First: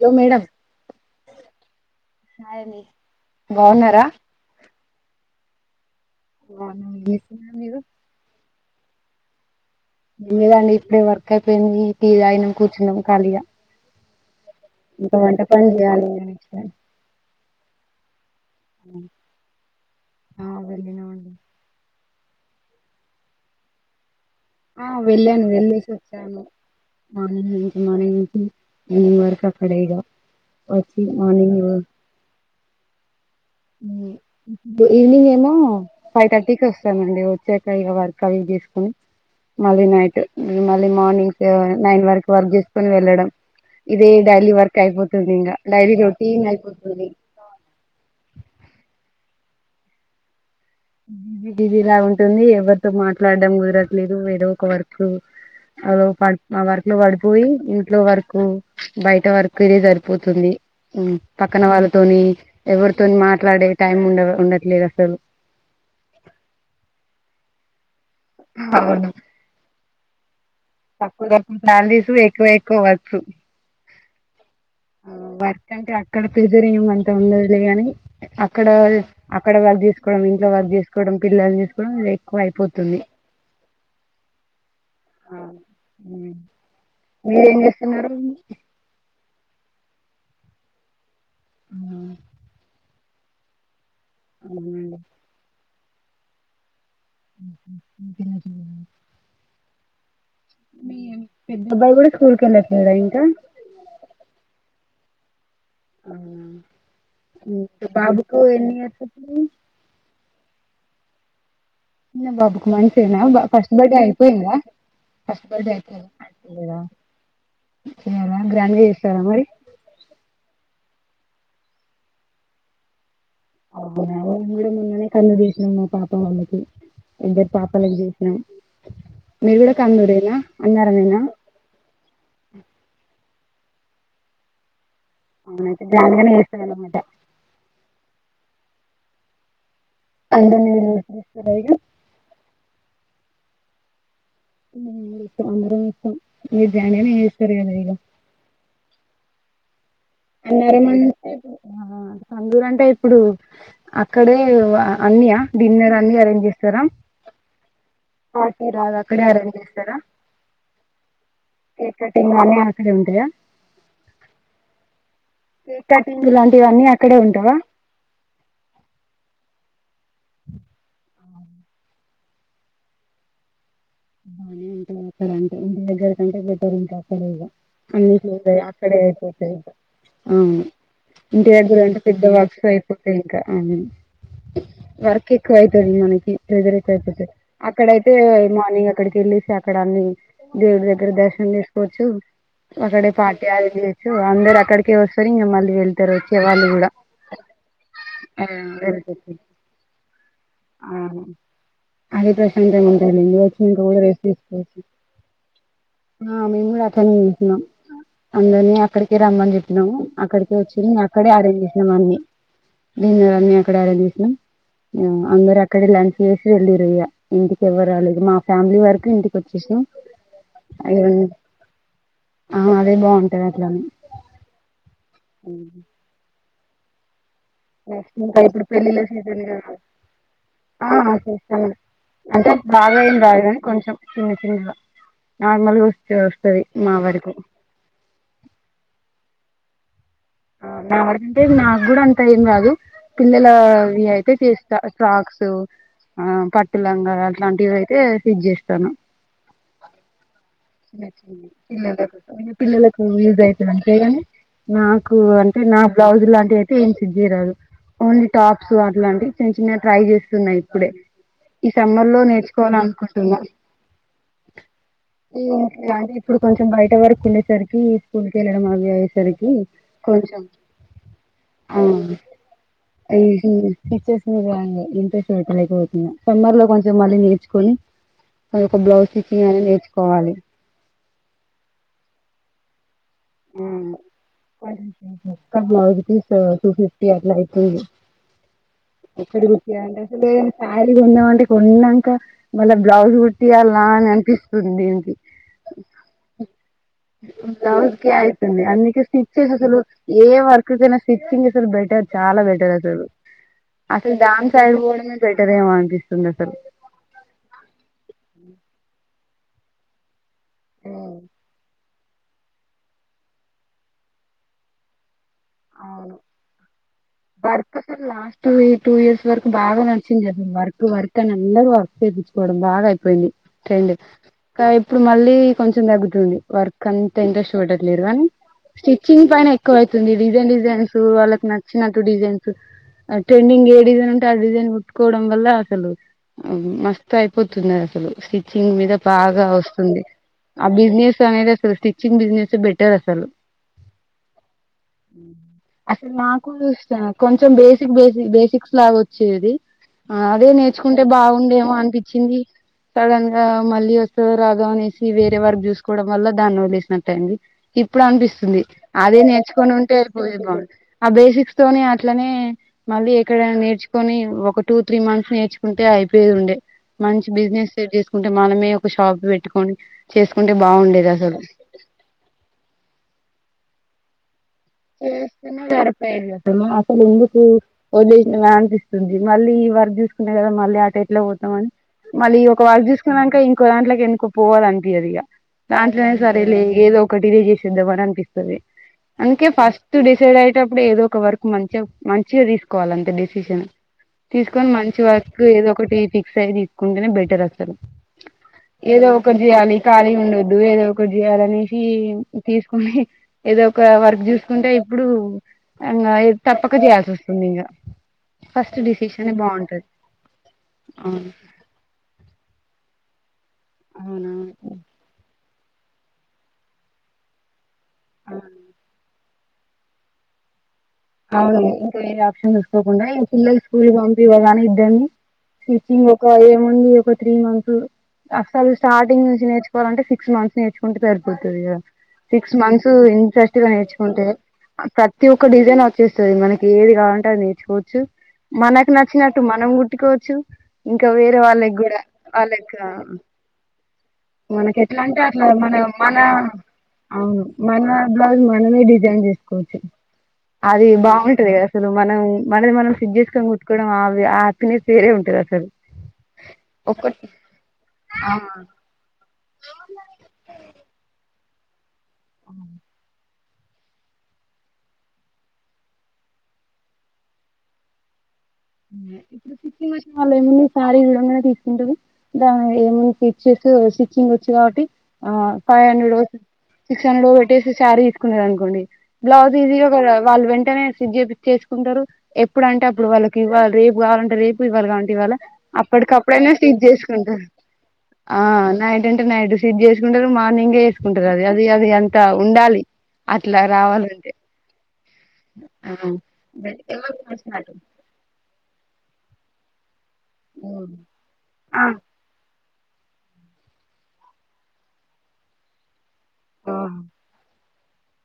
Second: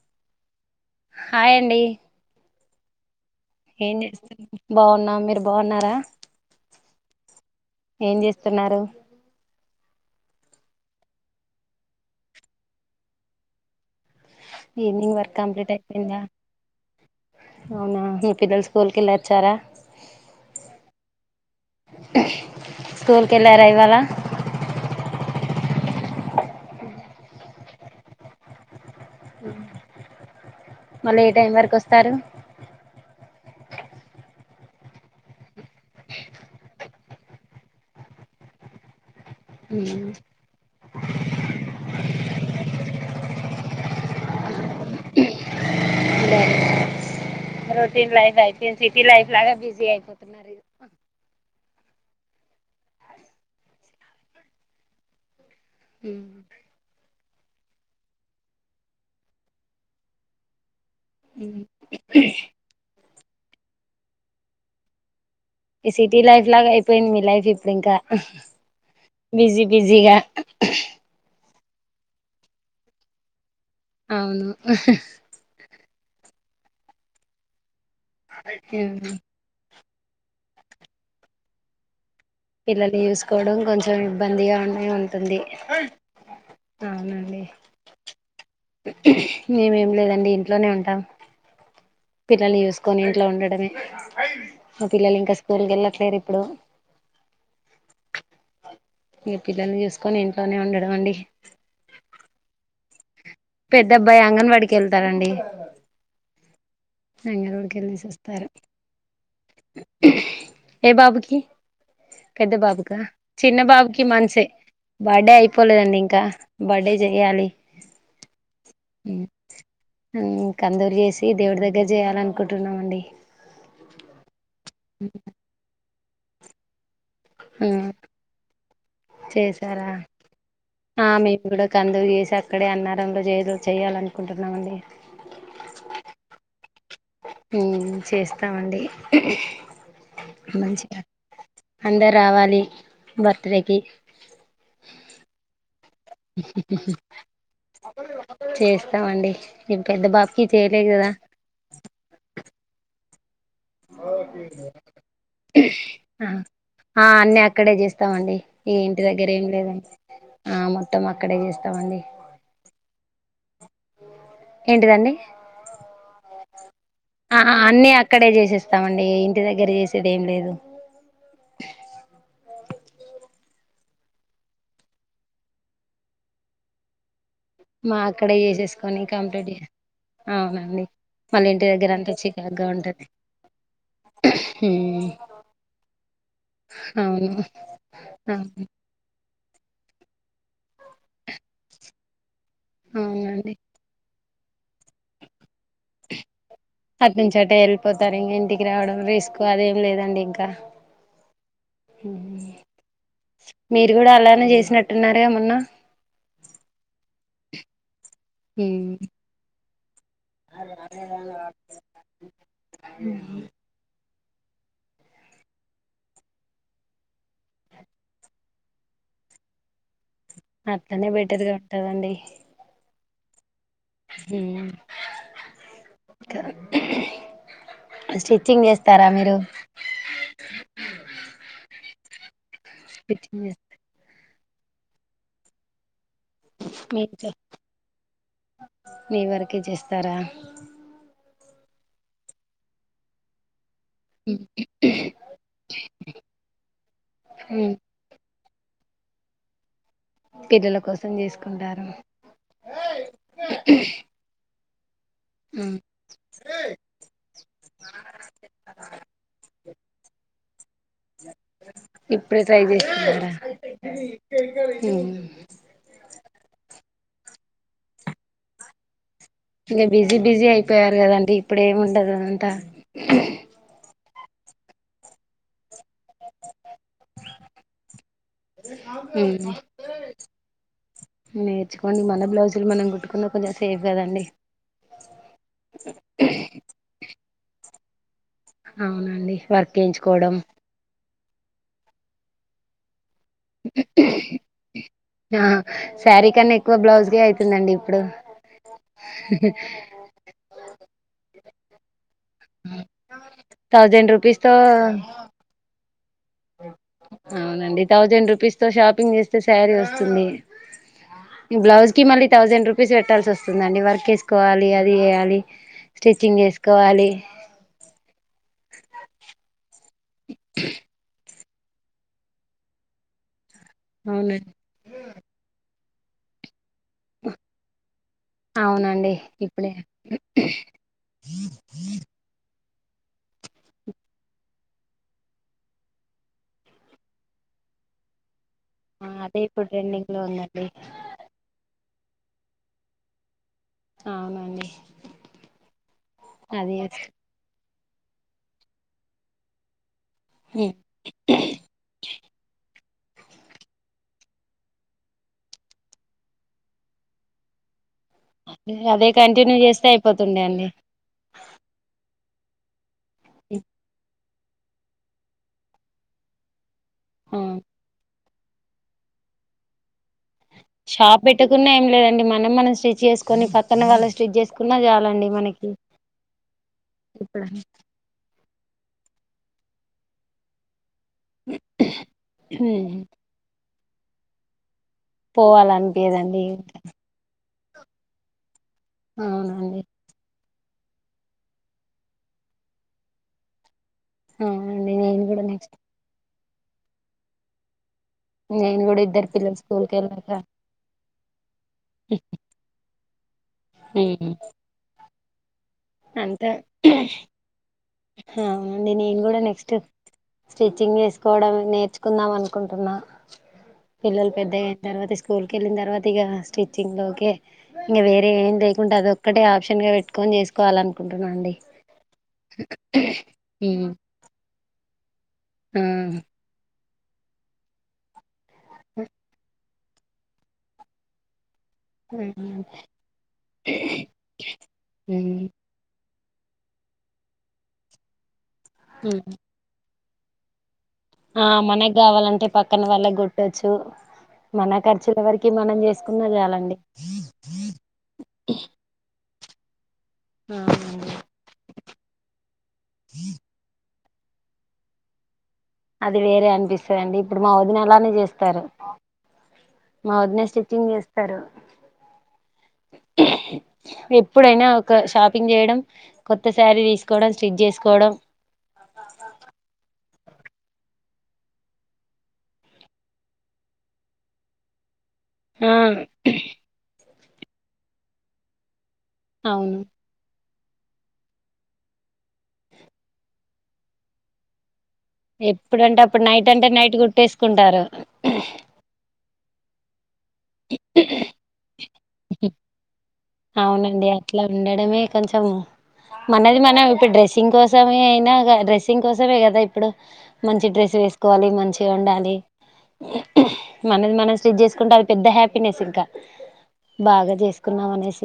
లో madam hi hi అండి ఏన్ చేస్తూ బాగున్నా మీరు బాగున్నారా మీరు తిన్నారు లేదండి ఇప్పుడే వర్క్ అయిపోయింది ఈ ద ఆయనం కూర్చున్నాం ఖాళీగా ఈవినింగ్ ఇంకా వర్క్ వంట పని కంప్లీట్ చేయాలి అయిపోయిందా అవునా పిల్లలు స్కూల్కి వెళ్ళోచ్చారా ఆ వెళ్ళినావండి స్కూల్కి వెళ్ళారా ఇవ్వాలా ఆ వెళ్ళాను వెళ్ళేసి వచ్చాను మ నుంచి మన నుంచి ఈవేనింగ్ వరకు అక్కడ ఇగ వచ్చి మళ్ళీ ఏ టైం మార్నింగ్ వరకు వస్తారు ఈవినింగ్ ఏమో ఫైవ్ థర్టీకి వస్తానండి వచ్చాక ఇక వర్క్ అవి చేసుకుొని మళ్ళీ నైటు మళ్ళీ మార్నింగ్ నైన్ వరకు వర్క్ చేసుకుని వెళ్ళడం ఇదే డైలీ వర్క్ అయిపోతుంది ఇంకా డైలీ రొటీన్ అయిపోతుంది రొటీన్ లైఫ్ అయిపోయింది సిటీ లైఫ్ లాగా బిజీ అయిపోతున్నారుది ది ఇది ఇలా ఉంటుంది ఎవరితో మాట్లాడడం కుదరట్లేదు ఏదో ఒక వర్క్ అ ప వకులో ఆ వర్క్ లో పడి పోయి ఇంట్లో వరకు బయట వరకు ఇద సరిపోతుంది ఉ పక్కన వాళ్ళతోని ఎవరి మాట్లాడే టైం ఉండదు ఉండట్లేదు అసలు ఈ సిటీ లైఫ్ లాగా అయిపోయింది మీ లైఫ్ ఇప్పుడు ఇంకా బిజీ బిజ్ దిగా అప్పుడే సాలరీస్ ఎక్కువాయిపోవచ్చు అవును ఆ అంటే అక్కడ ప్రేజరింగ్ ఏం అంత ఉండదులే గా ని అక్కడ అక్కడ వాల్ దిస్ వడం ఇంట్లో వర్క్ చేసుకోవడం పిల్లల్లు జూ సుకోవడం ఇదే పిల్లల్లు చూసుకోవడం కొంచెం ఇబ్బందిగా ఉండే ఉంటుంది అవునండి మీరేం చేస్తున్నారు మేమేం లేదండి ఇంట్లోనే ఉంటాం అట్లా ఉండడమే అవునండి పిలలింకా స్కూల్ కెల్ సేరి ఇప్పుడు జ కోనేం మీ పెద్దబాయ్ కూడా కూడా స్కూల్ కెల్లాట్ లేదా ఇంకా పెద్ద అబ్బాయ్ అంగన్వాడికి వెళ్తాడండి వెళ్ళేసి బాబుకు వస్తారు ఎన్ని ఇయర్స్ ఏ బాబుకి ఇ పెద్ద బాబుకి బాబుకా మంత్సేన చిన్న ఫస్ట్ బర్డే బాబుకి మంత్సే అయిపోయిందా బర్త్డే ఫస్ట్ బర్డే అయిపోలేదండి ఇంకా అయిపోఇంద బర్త్డే చెయ్యాలి గ్రాండ్గా చేస్తారా మరి కందూరు చేసి దేవుడి దగ్గర చేయాల అనుకుంటున్నామండి అవునా ఉమ్ మొన్ననే కందు దీశం మా పాపకి అవనది ఇద్దరు పాపాలకి చూసినాం చేసారా ఆ అన్నారమేనా మేము కూడా కందురీ చేసి అక్కడే అన్నారంలో చేస్ చేయాలనుకుంటున్నామండి అవుయితే గ్రాండ్గానే చేస్తారని మాట చేస్తామండి అందరిని మంచిగా పిలుస్తారు ఇగ అందరు రావాలి బర్త్డేకి మీ జనని ఈశ్వర్ గానిది గా స్తామండి ఇ ప్ అన్నారమంటే ఆ కందూరంటే ఇప్పుడు అక్కడే అన్నయా డిన్నర్ అన్ని అరేంజ్ చేస్తారా ఆ అన్నీ అక్కడే చేస్తామండి పార్టీ ఈ రాదు ఇంటి అక్కడే దగ్గర ఏం అరేంజ్ లేదండి చేస్తారా ఆ మొత్తం అక్కడే కేక్ చేస్తామండి కటింగ్ గానీ అక్కడే ఉంటయా ఏంటిదండి కేక్ కట్టింగ్ లాంటివన్నీ ఆ అన్ని అక్కడే చేసేస్తామండి ఇంటి దగ్గర చేసి దేం లేదు బాగానే ఉంటదక్కడ అంటే ఇంటి దగ్గర కంటే బెట్టరు ఉంటది అక్కడే ఇగ మా అన్ని అక్కడే చూసాయి అక్కడే చేసేసుకొని కంప్లీట్ అయిపోతాయి చే ఆ అవునండి మళ్ళీ ఇంటి దగ్గర అంటే అంతా పెద్ద వర్క్స్ చికాకుగా ఉంటది అయిపోతాయి ఇంకావు హ్మ్ వర్క్ ఎక్కువ అవుతది మనకి ప్రెజర్ ఎక్కువ అయిపోతయి అవును అక్కడయితే అవును మార్నింగ్ వెళ్లిసి అక్కడ అన్ని దేవుడి దగ్గర దర్శనం చేసుకోవచ్చు ఒకడే పార్టీ అవునండి అది చేయొచ్చు అందరు అక్కడికే వస్తారు ఇంగ మళ్ళీ వెళ్తారు వచ్చే వాళ్ళు కూడా అట్నుంచి అటే వెళ్ళిపోతారు ఇంక ఆ ఇంటికి రావడం వెల్తరు రిస్క్ అదేం లేదండి ఇంకా అవును అది ప్రశాంతంగా ఉంటది ఆ మీరు కూడా అలానే చేసినట్టున్నారుగా మొన్న మేం గూడ ఆహ అందరిని ఉమ్ అక్కడికి రమ్మని చెప్ప నం అక్కడికే వచ్చిల్లు అక్కడే అరేంజ్ చేసినం అన్ని డిన్నర్ అన్ని అక్కడ అరేంజ్ చేసా అందర అక్కడ లంచ్ చేసి వెళ్ళిర్రు ఇగ ఇంటికి ఎవ్వరు రాలేదు మా ఫ్యామిలీ వరకు ఇంటికి ఒచ్చేసినం అట్లనే బెటర్ గా ఉంటదండి ఉంటద హు కా నెక్స్ట్ ఇంకా ఇప్పుడు పెళ్ళిళ చేస్తారా మీరు సీజన్ కా ఆ చేస్తాను అంటే బాగా ఎం కాదు స్టిచ్చింగ్ గని కొంచెం చిన్న చిన్న గా నార్మల్ చ ఒస్తది మావర చే మీ కు కె చేస్తారా నా వాడకంటే నాకు కూడా అంత ఏం రాదు పిల్లల వి అయితే చేస్తా ఫ్రాక్స్ ఆ పట్టు లంగా ఉమ్ అట్లాంటివి అయితే స్టిచ్ చేస్త పిల్లల కోసం చేసుకుంటారు [unintelligible] పిల్లలకు యూజ అవుతుంది అంతే గాని నా అంటే ఉమ్ నా బ్లౌజ్ లాంటి అయితే ఏం [unintelligible] ఓన్లీ టాప్స్ అలాంటి చిన్న చిన్న ట్రై చేస్తున్నాయి ఇప్పుడే ఈ సమ్మర్ లో ఇప్పుడే ట్రై చేస్తున్నారా నేర్చుకోవాలనుకుంటున్నా ఉమ్ ఇప్పుడు కొంచెం బయట వరకు వేళ్ళేసరికి ఈ స్కూల్ కి వెళ్ళడం [unintelligible] సరికి ఇంకా బిజీ బిజీ అయిపోయారు కదండి ఇప్పుడు ఏముంటది ఆది అంటా సెమ్మర్ లో కొంచెం మళ్ళీ నేర్చుకొని ఒక బ్లౌజ్ స్టిచ్చింగ్ అనేది నేర్చుకోవాలి నేర్చుకోనీ మన బ్లౌజ్ మనం [unintelligible] సేఫ్ కదండి [unintelligible] బ్లౌజ్ పీస్ టు ఫిఫ్టీ ఉ అవునండి వర్క్ వేయించుకోవడం [unintelligible] [unintelligible] మన బ్లౌజ్ [unintelligible] అనిపిస్తుంది ఏంటి ఆ శారీ కన్నా ఎక్కువ బ్లౌజ్కే అయితుందండి ఇప్పుడు ఏ వర్క్యినా స్చ్చింగ్ బెటర్ చాలా బెటర్ అసలు థౌజండ్ అసలు రూపీస్ దన్ తో సైడ్ పోవడమే బెటర్ ఏమో అనిపిస్తుంది అసలు అవునండి థౌజండ్ రూపీస్ తో షాపింగ్ శారీ వస్తుంది ఈ బ్లాజ్ మళ్ళీ థౌజండ్ రూపీస్ పెట్టాల్సి వస్తుందండి వర్క్ చేసుకోవలి అది వేయాలి స్టిచ్చింగ్ చేసుకోవాలి [unintelligible] టూ ఇయర్స్ వరకు బాగా నడిచింది వర్క్ వర్క్ అని అందరూ వర్క్ చేయించుకోవడం బాగా అయిపోయింది [unintelligible] అవునండి ఇప్పుడు మళ్ళీ కొంచెం [unintelligible] వర్క్ అంత ఇంటరెస్ట్ పెట్టలేదు అవునండి స్టిచింగ్ పైన ఇప్పుడే ఎక్కువ అవుతుంది డిజైన్ డిజైన్స్ వాళ్ళకి నచ్చినట్టు డిజైన్స్ ట్రెండింగ్ ఏ డిజైన్ ఉంటే ఆ డిజైన్ కుట్టుకోవడం వల్ల అసలు మస్త అయిపోతుంది అసలు మీద ఆ అదే బాగా ఇప్పుడు వస్తుంది ట్రెండింగ్ లో ఉందండి ఆ బిజినెస్ అనేది [unintelligible] బిజినెస్ బెటర్ అసలు ఆ [unintelligible] అసలు మాకు కొంచెం బేస్ బేసి బేసిక్స్ లాగ వచ్చేది అదే నేర్చుకుంటే బాగుండేమో అనిపించింది సడన్ గా మళ్ళీ వస్తదొ రాదో అనేసి వేరే వర్క్ చూసుకోవడం వల్ల దాన్ని వదిలేసినట్టు అంది ఇప్పుడు అనిపిస్తుంది అదే కంటిన్యూ చేస్తే అయిపోతుండే నేర్చుకొనున్ అండి ఆ బేసిక్స్ తోనే ఇట్లనే మళ్ళీ ఎక్కడ నేర్చుకొని ఒక టూ త్రీ మంత్స్ నేర్చుకుంటే అయిపోయేదుండె మంచి ఆ బిజినెస్ సెట్ చేస్ టే మనమే ఒక షాప్ పెట్టుకొని చేసుకుంటే బాగుండేది షాప్ అసలు పెట్టకున్నా ఏం లేదండి మనం మనం స్టిచ్ చేసుకొని పక్కన వాళ్ళ స్టిజ్జేస్ అసలు ఎందుకు ఇప్పుడు [unintelligible] హ్యాండ్స్ ది మళ్ళీ ఈ వర్క్ చూసుకున్నాయి కదా మళ్ళీట ట్లా పోతామని మళ్ళీ ఒక వర్క్ చూసుకున్నాక ఇన్ ఇంకోదాంట్లేకి ఎందుకు పోవాలన్ పీయదిగా దాంట్లోనే సరే పోవాలనిపియదండి లే ఏదో ఒకటి ఇదే చేస్ పెద్ద పని అనిపిస్తది అందుకే అవును ఫస్ట్ డిసై టయేటప్పుడు ఏదో ఒక వర్క్ మంచిగా మంచిగా తీసుకోవాల అంతే డిసిషన్ తీసుకొని అవునండి మంచి నేను వర్క్ కూడా నెక్స్ట్ ఏదో ఒకటిపి సై తీసుకుంటేనే బెటర్ అసలు నేను కూడా ఏదో ఇద్దరు ఒకటి పిల్లలు చేయాలి స్కూల్ కి వెళ్ళాక ఖాళీగుండద్దు ఏదో ఒక్ కుదియాలని కీ తీసుకుని ఏదో ఒక వర్క్ చూసుకుంటే ఇప్పుడు ఇంగ అంతే తప్పక చేయాల్సి వస్తుంది ఇంగ ఫస్ట్ అవునండి నేను డిసిషనే కూడా నెక్స్ట్ బాగుంటది స్టిచ్చింగ్ అవును చేసుకోవడం నేర్చుకుందాం అనుకుంటున్నా పిల్లలు అవునా పెద్ద అయిన తర్వాత ఇస్ స్కూల్కి వెళ్ళిన తర్వాత ఇక స్టిచ్చింగ్ లోకె ఇంగ వేరే ఆ ఏం లేకుండా అదొక్ ఒకటి ఆప్షన్గా పెట్టుకొని చేసు క్యాలన్ అవును ఇంకా ఎమ్ ఆప్షన్ తీసుకోకుండా ఇ పిల్లలు స్కూల్ ఉమ్ పంపిఇవగానే [inaudible] స్టిచింగ్ ఒక ఏముంది ఒక త్రీ మంత్స్ అసలు స్టార్టింగ్ నుంచి నేర్చు వాలంటే సిక్స్ మంత్స్ నేర్చుకుంటే సరిపో తదిగా సిక్స్ మంత్స్ ఇంట్రెస్ట్ గా నేర్చుకుంటే ఆ ప్రతి ఒక్క డిజైన్ వస్తు చూపిస్తది మనకి ఏది కావాలంటే అది నేర్చుకోవచ్చు మనకు నచ్చినట్టు మనం గుట్టుకొ చు ఇంకా వేరే ఆ ఆ వాళ్ళకి మనకు గూడా కావాలంటే వాళ్ళకు పక్కన వాళ్ళకి కొట్టొచ్చు మనకు మన ఎట్లా ఖర్చుల అంటే అట్ల వరకి మన మనం మన చేసుకున్నా చాలండి అవును మన బ్లౌజ్ మనమే డిజైన్ చే కోచ్చు అది బాగుంటదిగా అసలు మనం మనది మనం స్టిచ్ చేసుకొని కుట్టుకోవడం అద్ ఆ అతని పేరే ఉంటది అసలు అది వేరే అనిపిస్తదండి ఒకటి ఇప్పుడు మా వదిన అలానే చేస్తారు మా వదిన స్టిచ్చింగ్ చేస్తారు అ ఎప్పుడైనా ఒక షాపింగ్ చేయడం కొత్త శారీ తీసుకోవడం స్టిచ్ చేసుకోవడం ఇప్పుడు స్టిచింగ్ వచ్చిన వాళ్ళు ఏమన్నా సారీ చూడంగానే తీసుకుంటారు దా ఏమన్నా స్టిచెస్ స్టిచింగ్ వచ్చు కాబట్టి ఆ ఫైవ్ హండ్రెడొ సిక్స్ [unintelligible] క్షణలో పెట్టేసి సారీ తీసుకున్నారు అనుకోండి బ్లౌజ్ అవును ఈజీగా కూడా వాళ్ళు వెన్ అట్టనే స్టిచ్ చెయ్యి పించేసుకుంటారు ఎప్పుడు అంటే అప్పుడు వాళ్ళకి గివాళ రేపు కావాలంటె రేపు ఇవ్వాళ కావలం ఇవ్వాళ ఎప్పుడంటే అప్పుడు నైట్ అప్పటికప్పుడైన అంటే స్టిచ్ నైట్ చేసుకుంటారు కుట్టేసుకుంటారు ఆ నైట్ అంటే నైట్ స్టిచ్ కొందరు మార్నింగే ఎసుకుంటారు అది అది అది అంత ఉండాలి అట్లా అవునండి రావాలంటే అట్లా ఉండడమే కొంచెం ఆ మనది మనం ఇప్పుడు డ్రెస్సింగ్ కోసమే అయినా గా డ్రెస్సింగ్ కోసమే గదా ఇప్పుడు మంచి డ్రెస్ వేసుకోవాలి మంచిగా ఉండాలి మనది మనం స్టిచ్ జేసుకుంటే అది పెద్ద హ్యాపీనెస్ ఇంకా బాగా జెస్ కున్నామనేసి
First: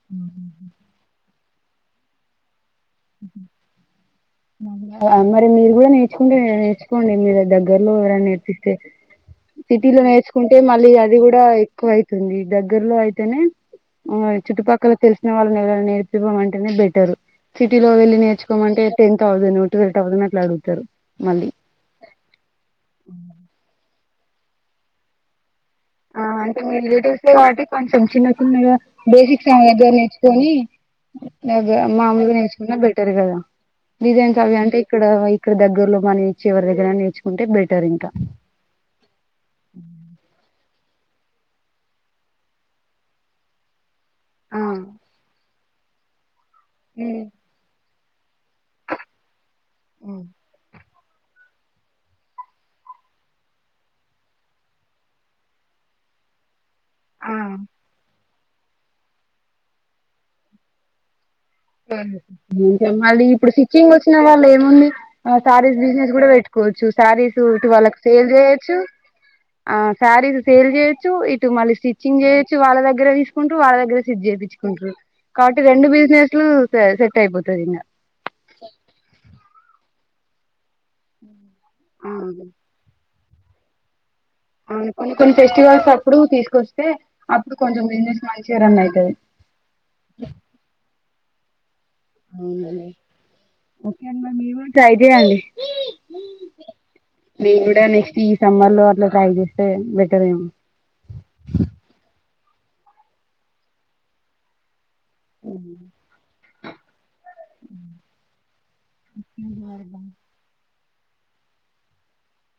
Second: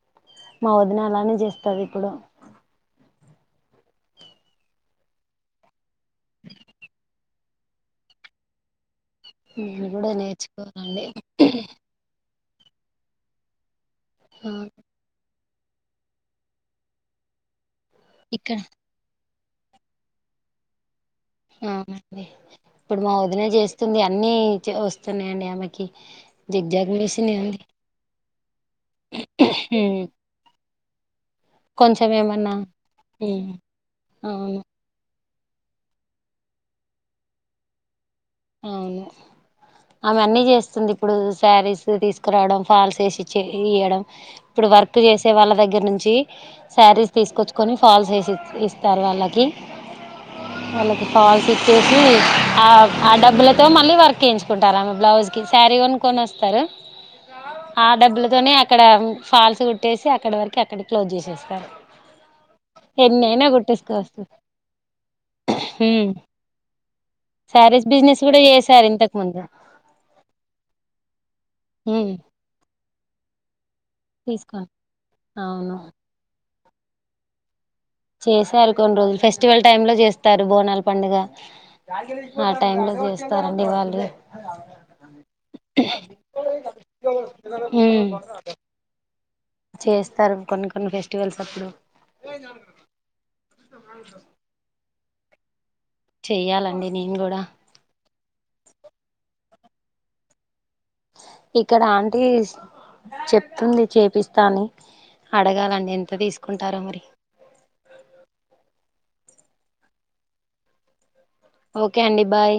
హ్మ్ మా వదిన అలానే చేస్ తది ఇప్పుడు మరి మీరు కూడా నేర్ కుండి నేర్చుకోండి మీ దెగ్ దగ్గరలో ఎవరైనా నేర్పిస్తే నేను సిటీలో కూడా నేర్చుకుంటే మళ్ళీ నేర్చుకోవాలండి అది కూడా ఎక్కువ అయితుంది దగ్గర్లో అయితేనే ఆ చుట్టుపక్కల తెలిసిన వాళ్ నేర్పివ్వ అంటేనే బెటర్ సిటీలో వెళ్ళలి ఇక్కడ నేర్చుకోమంటే టె థౌజంను ట్వెల్వ్ థౌజంను అట్లా అడుగుతారు మళ్ళీ అవునండి ఇప్పుడు మా వదిన చేస్తుంది అ అన్నీ చ వస్తున్నాయండి ఆమె ఆ అంటే మీ రిలేటివ్స్ కబట్టి కొంచెం చిన్న చిన్నగా బేసిక్ ఉమ్, నేర్చుకొని కొంచెం మామలుగా ఏమన్నా నేర్చుకున్న బెటర్ కదా ఉమ్, డిజైన్స్ అవి అవును అంటే ఇక్కడ ఇక్కడగ్గరలో మనేర్చ ఎవరి దగరనుంచి నేర్చుకుంటే బటర్ ఇంకా అవును ఆమె అన్నీ చేస్తుంది ఇప్పుడు శారీస్ తీసుకురావడం ఫాల్స్ వేసిచ్చి ఇయడం ఇప్పుడు వర్క్ చేసే వాళ్ళ దగ్గర దగ్గర నుంచి శారీస్ తీసుకొచ్చుకొని ఫల్స్ వేసి ఇస్తారు వాళ్ళకి వాళ్ళక్ పాల్స్ ఇచ్చేసి ఆ ఆ డబ్బులతో మళ్ళీ వర్క్ వేయించుకుంటారు ఆమె బ్లౌజ్ కి శారీ కొనుకొని వస్తారు ఆ డబ్బులు అక్కడ ఫాల్స్ కుట్టేసి అక్కడ వరకు అక్కడ క్లోజ్ చేసేస్తారు మళ్ళీ ఎన్నైనా ఇప్పుడు స్టిచ్చింగ్ వచ్చిన కుట్టేసుకోవచ్చు వాళ్ళు ఏముంది ఆ శారీస్ బిజినెస్ ఉమ్ కూడా పెట్టుకోవచ్చు శారీస్ టు శారీస్ వాళ్ళకి బిజినెస్ సేల్ కూడా చేయొచ్చు చేసారు ఇంతకు ముందు ఆ శారీస్ సేల్ చేయొచ్చు ఇటు మళ్ళీ ఉమ్ స్టిచ్చింగ్ చేయొచ్చు వాళ్ళ దగ్గర ద్గర తీసుకుంట వాళ్ళగ స్టిచ్ తీసుకోండి కాబట్టి అవును రెడు బిజినె సెట్ అయిపోతది ఇంగా చేశారు కొన్ని రోజులు ఫెస్టివల్ టైమ్ లో చేస్త తరు బోనల్ పండుగ ఇంకా ఆ టైం లో చే స్తారాండి వాళ్ళు అవును కొన్ని కొన్ని ఫెస్టివల్స్ అప్పుడు తీసుకొస్తే అప్పుడు కొంచెం ఉమ్ బిజినెస్ మంచిగ రన్ అవుతుంది ట్వెల్స్ అప్ప్పుడో ఊహు ఓకే అండి మీరు మయ్ చయిదె అండి చెయ్యాలండి నేన్ కూడ సమ్మర్లో అట్ల ట్రాై చేస్తే బెటర్ ఏం ఇక్కడ ఆంటీస్ చెప్తుంది చేపిస్తాంది అడగాలండి ఎంత తీసుకుంటారొ మరి ఉహ్ ఓకె అండి బాయ్